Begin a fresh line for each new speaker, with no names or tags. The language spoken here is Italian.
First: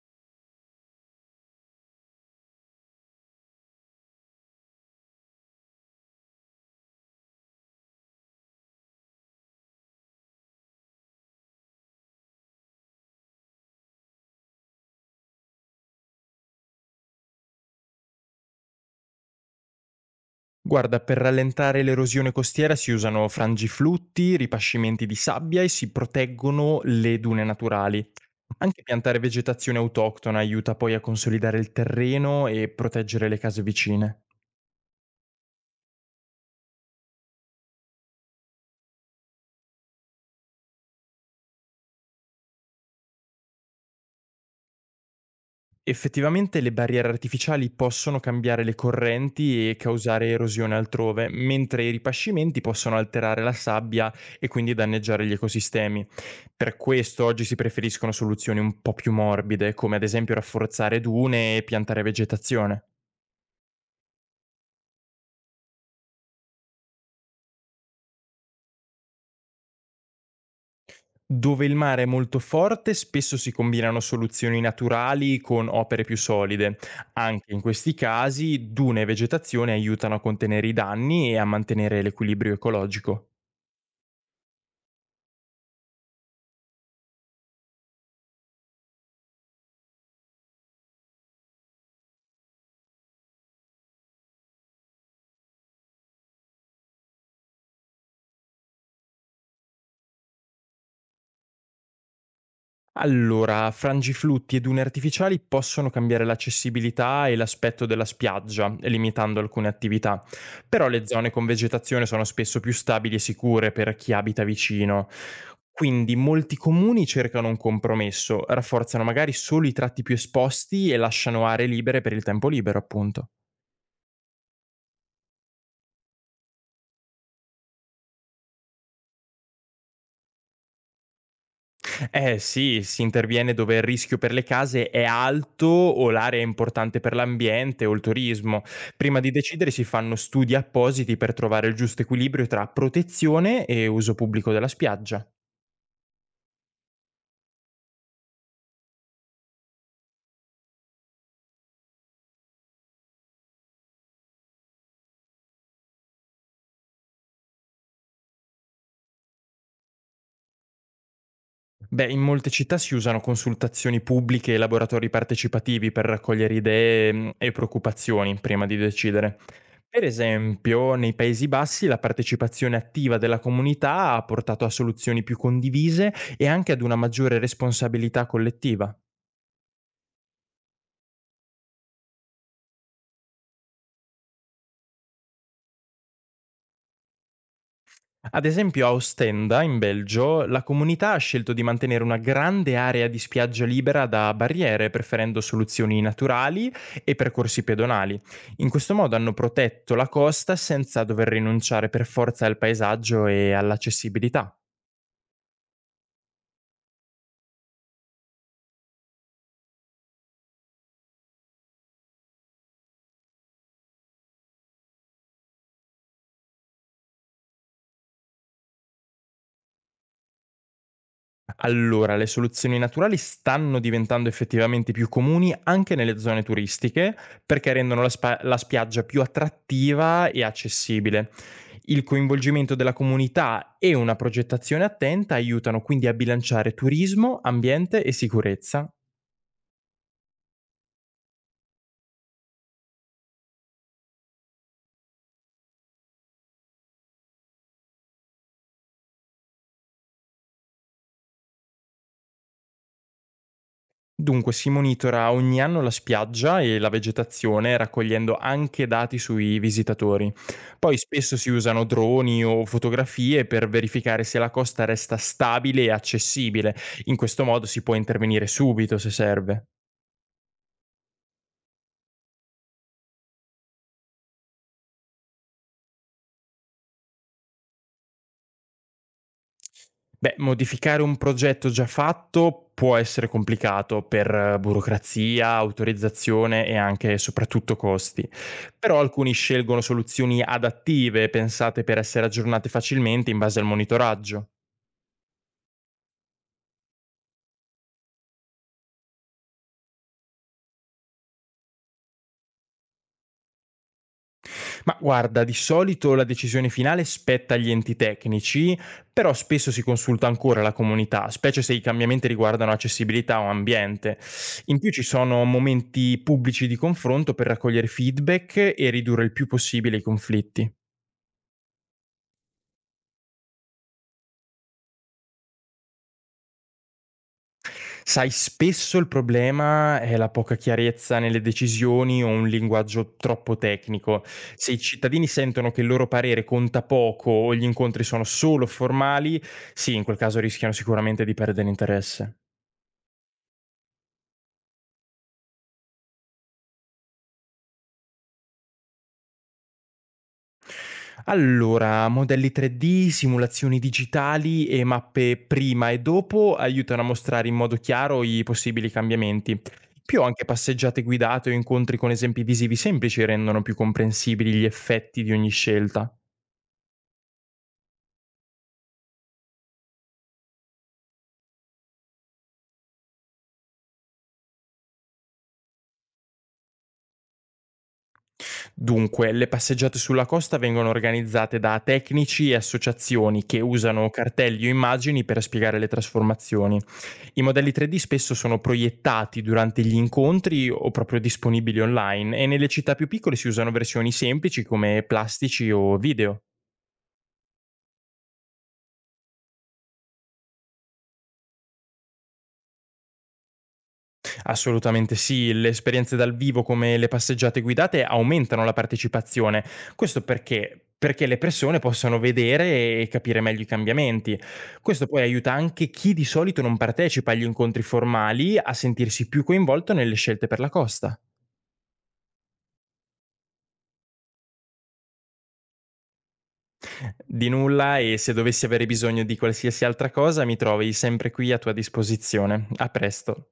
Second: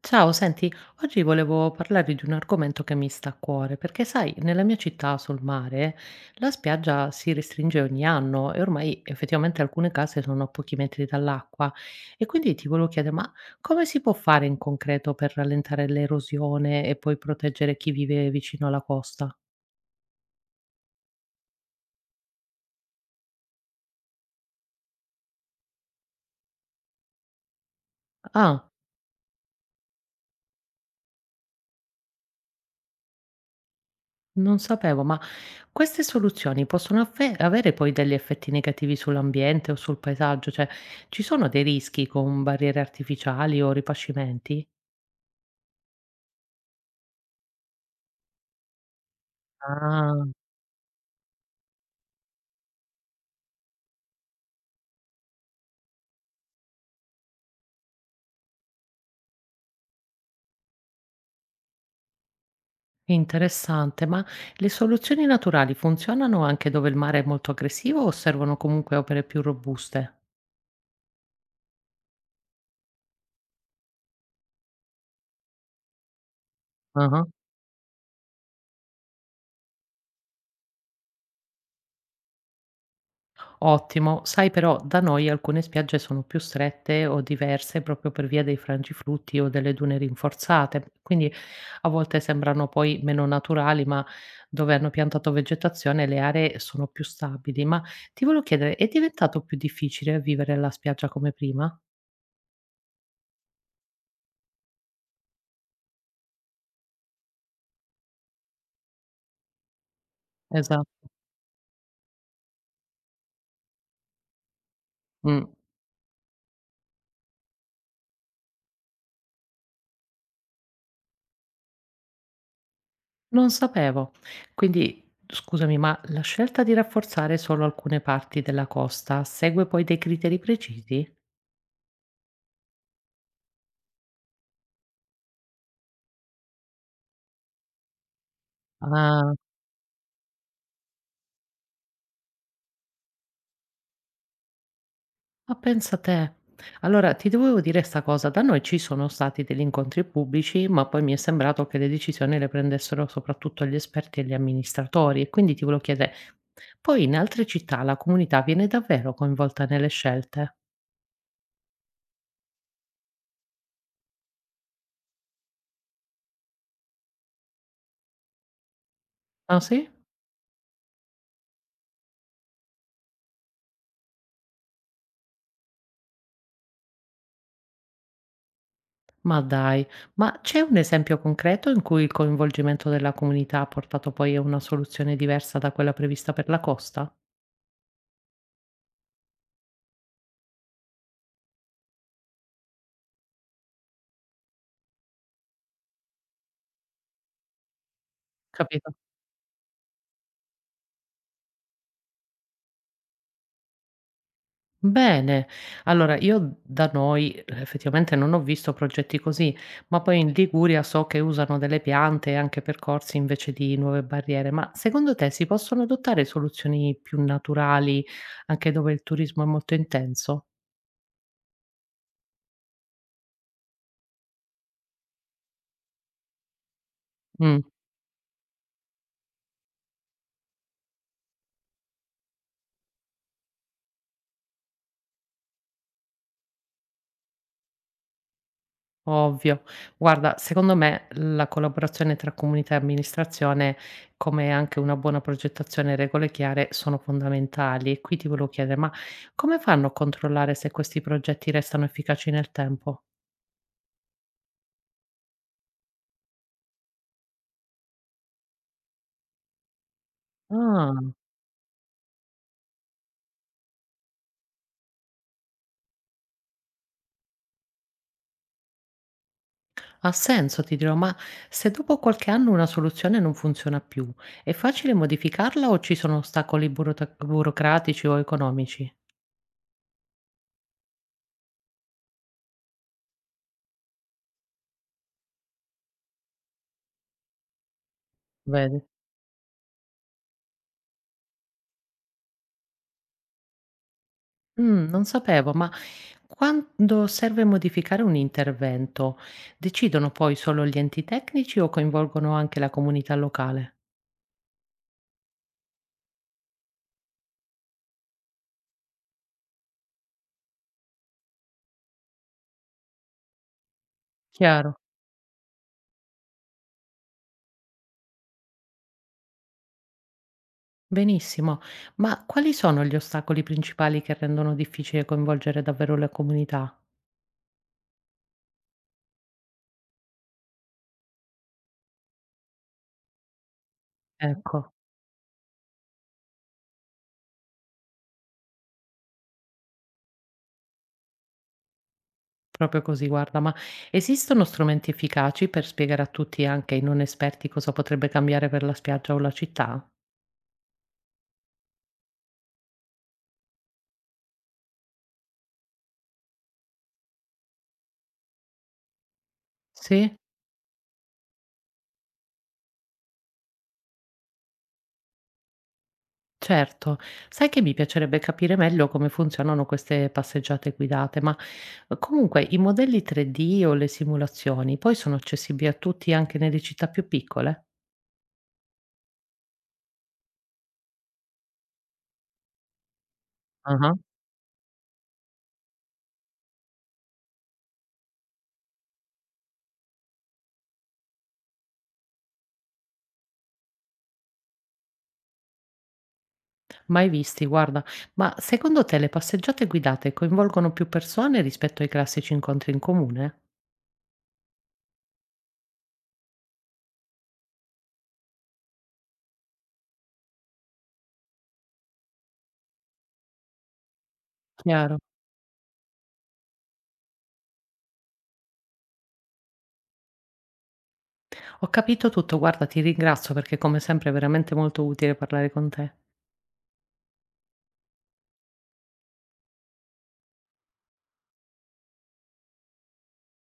Ciao, senti, oggi volevo parlare di un argomento che mi sta a cuore, perché sai, nella mia città sul mare la spiaggia si restringe ogni anno e ormai effettivamente alcune case sono a pochi metri dall'acqua e quindi ti volevo chiedere, ma come si può fare in concreto per rallentare l'erosione e poi proteggere chi vive vicino alla costa?
Guarda, per rallentare l'erosione costiera si usano frangiflutti, ripascimenti di sabbia e si proteggono le dune naturali.
Ah.
Anche piantare vegetazione autoctona aiuta poi a consolidare il terreno e proteggere le case vicine.
Non sapevo, ma queste soluzioni possono avere poi degli effetti negativi sull'ambiente o sul paesaggio? Cioè, ci sono dei rischi con barriere artificiali o ripascimenti?
Effettivamente le barriere artificiali possono cambiare le correnti e
Ah,
causare erosione altrove, mentre i ripascimenti possono alterare la sabbia e quindi danneggiare gli ecosistemi. Per questo oggi si preferiscono soluzioni un po' più morbide, come ad esempio rafforzare dune e piantare vegetazione.
interessante, ma le soluzioni naturali funzionano anche dove il mare è molto aggressivo o servono comunque opere più robuste?
Dove il mare è molto forte, spesso si combinano soluzioni naturali con opere più solide.
Ah.
Anche in questi casi, dune e vegetazione aiutano a contenere i danni e a mantenere l'equilibrio ecologico.
Ottimo. Sai però da noi alcune spiagge sono più strette o diverse proprio per via dei frangiflutti o delle dune rinforzate, quindi a volte sembrano poi meno naturali, ma dove hanno piantato vegetazione le aree sono più stabili. Ma ti volevo chiedere, è diventato più difficile vivere la spiaggia come prima?
Allora, frangiflutti e dune artificiali possono cambiare l'accessibilità e l'aspetto della spiaggia, limitando alcune attività,
Esa
però le zone con vegetazione sono spesso più stabili e sicure per chi abita vicino.
mh,
Quindi molti comuni cercano un compromesso, rafforzano magari solo i tratti più esposti e lasciano aree libere per il tempo libero, appunto.
non sapevo. Quindi scusami, ma la scelta di rafforzare solo alcune parti della costa segue poi dei criteri precisi?
Eh sì, si interviene dove il rischio per le case è alto o l'area è importante per l'ambiente o il turismo. Prima di
Ah.
decidere si fanno studi appositi per trovare il giusto equilibrio tra protezione e uso pubblico della spiaggia.
Ma pensa te. Allora ti dovevo dire 'sta cosa, da noi ci sono stati degli incontri pubblici, ma poi mi è sembrato che le decisioni le prendessero soprattutto gli esperti e gli amministratori e quindi ti volevo chiedere, poi in altre città la comunità viene davvero coinvolta nelle scelte?
Beh, in molte città si usano consultazioni pubbliche e laboratori partecipativi per raccogliere idee, e preoccupazioni prima di decidere.
Ah sì?
Per esempio, nei Paesi Bassi la partecipazione attiva della comunità ha portato a soluzioni più condivise e anche ad una maggiore responsabilità collettiva.
Ma dai, ma c'è un esempio concreto in cui il coinvolgimento della comunità ha portato poi a una soluzione diversa da quella prevista per la costa?
Ad esempio a Ostenda, in Belgio, la comunità ha scelto di mantenere una grande area di spiaggia libera da barriere, preferendo soluzioni naturali e percorsi pedonali. In
Capito?
questo modo hanno protetto la costa senza dover rinunciare per forza al paesaggio e all'accessibilità.
Bene. Allora io da noi, effettivamente, non ho visto progetti così, ma poi in Liguria so che usano delle piante e anche percorsi invece di nuove barriere. Ma secondo te si possono adottare soluzioni più naturali anche dove il turismo è molto intenso?
Allora, le soluzioni naturali stanno diventando effettivamente più comuni anche nelle zone turistiche,
Mh.
perché rendono la spiaggia più attrattiva e accessibile. Il coinvolgimento della comunità e una progettazione attenta aiutano quindi a bilanciare turismo, ambiente e sicurezza.
Ovvio. Guarda, secondo me la collaborazione tra comunità e amministrazione, come anche una buona progettazione e regole chiare, sono fondamentali. E qui ti volevo chiedere, ma come fanno a controllare se questi progetti restano efficaci nel tempo?
Dunque, si monitora ogni anno la spiaggia e la vegetazione, raccogliendo anche dati sui visitatori.
Ah,
Poi spesso si usano droni o fotografie per verificare se la costa resta stabile e accessibile. In questo modo si può intervenire subito se serve.
ha senso, ti dirò, ma se dopo qualche anno una soluzione non funziona più, è facile modificarla o ci sono ostacoli burocratici o economici?
Beh, modificare un progetto già fatto può essere complicato per burocrazia, autorizzazione e anche e soprattutto costi.
Vedi?
Però alcuni scelgono soluzioni adattive pensate per essere aggiornate facilmente in base al monitoraggio.
Non sapevo, ma quando serve modificare un intervento, decidono poi solo gli enti tecnici o coinvolgono anche la comunità locale?
Ma guarda, di solito la decisione finale spetta agli enti tecnici, però spesso si consulta ancora la comunità, specie se i cambiamenti riguardano accessibilità o ambiente.
Chiaro,
In più ci sono momenti pubblici di confronto per raccogliere feedback e ridurre il più possibile i conflitti.
benissimo. Ma quali sono gli ostacoli principali che rendono difficile coinvolgere davvero la comunità?
Sai, spesso il problema è la poca chiarezza nelle decisioni o un linguaggio troppo tecnico.
Ecco,
Se i cittadini sentono che il loro parere conta poco o gli incontri sono solo formali, sì, in quel caso rischiano sicuramente di perdere interesse.
proprio così, guarda, ma esistono strumenti efficaci per spiegare a tutti, anche ai non esperti, cosa potrebbe cambiare per la spiaggia o la città?
Allora, modelli 3D, simulazioni digitali e mappe prima e dopo aiutano a mostrare in modo chiaro i possibili cambiamenti. In
Sì?
più anche passeggiate guidate o incontri con esempi visivi semplici rendono più comprensibili gli effetti di ogni scelta.
Certo. Sai che mi piacerebbe capire meglio come funzionano queste passeggiate guidate, ma comunque i modelli 3D o le simulazioni poi sono accessibili a tutti anche nelle città più piccole?
Dunque, le passeggiate sulla costa vengono organizzate da tecnici e associazioni che
Ah.
usano cartelli o immagini per spiegare le trasformazioni. I modelli 3D spesso sono proiettati durante gli incontri o proprio disponibili online e nelle città più piccole si usano versioni semplici come plastici o video.
Mai visti, guarda. Ma secondo te le passeggiate guidate coinvolgono più persone rispetto ai classici incontri in comune?
Assolutamente sì, le esperienze dal vivo come le passeggiate guidate aumentano la partecipazione. Questo perché? Perché le persone possano vedere e capire meglio i cambiamenti.
Chiaro.
Questo poi aiuta anche chi di solito non partecipa agli incontri formali a sentirsi più coinvolto nelle scelte per la costa.
Ho capito tutto, guarda, ti ringrazio perché come sempre è veramente molto utile parlare con te.
Di nulla, e se dovessi avere bisogno di qualsiasi altra cosa mi trovi sempre qui a tua disposizione. A presto.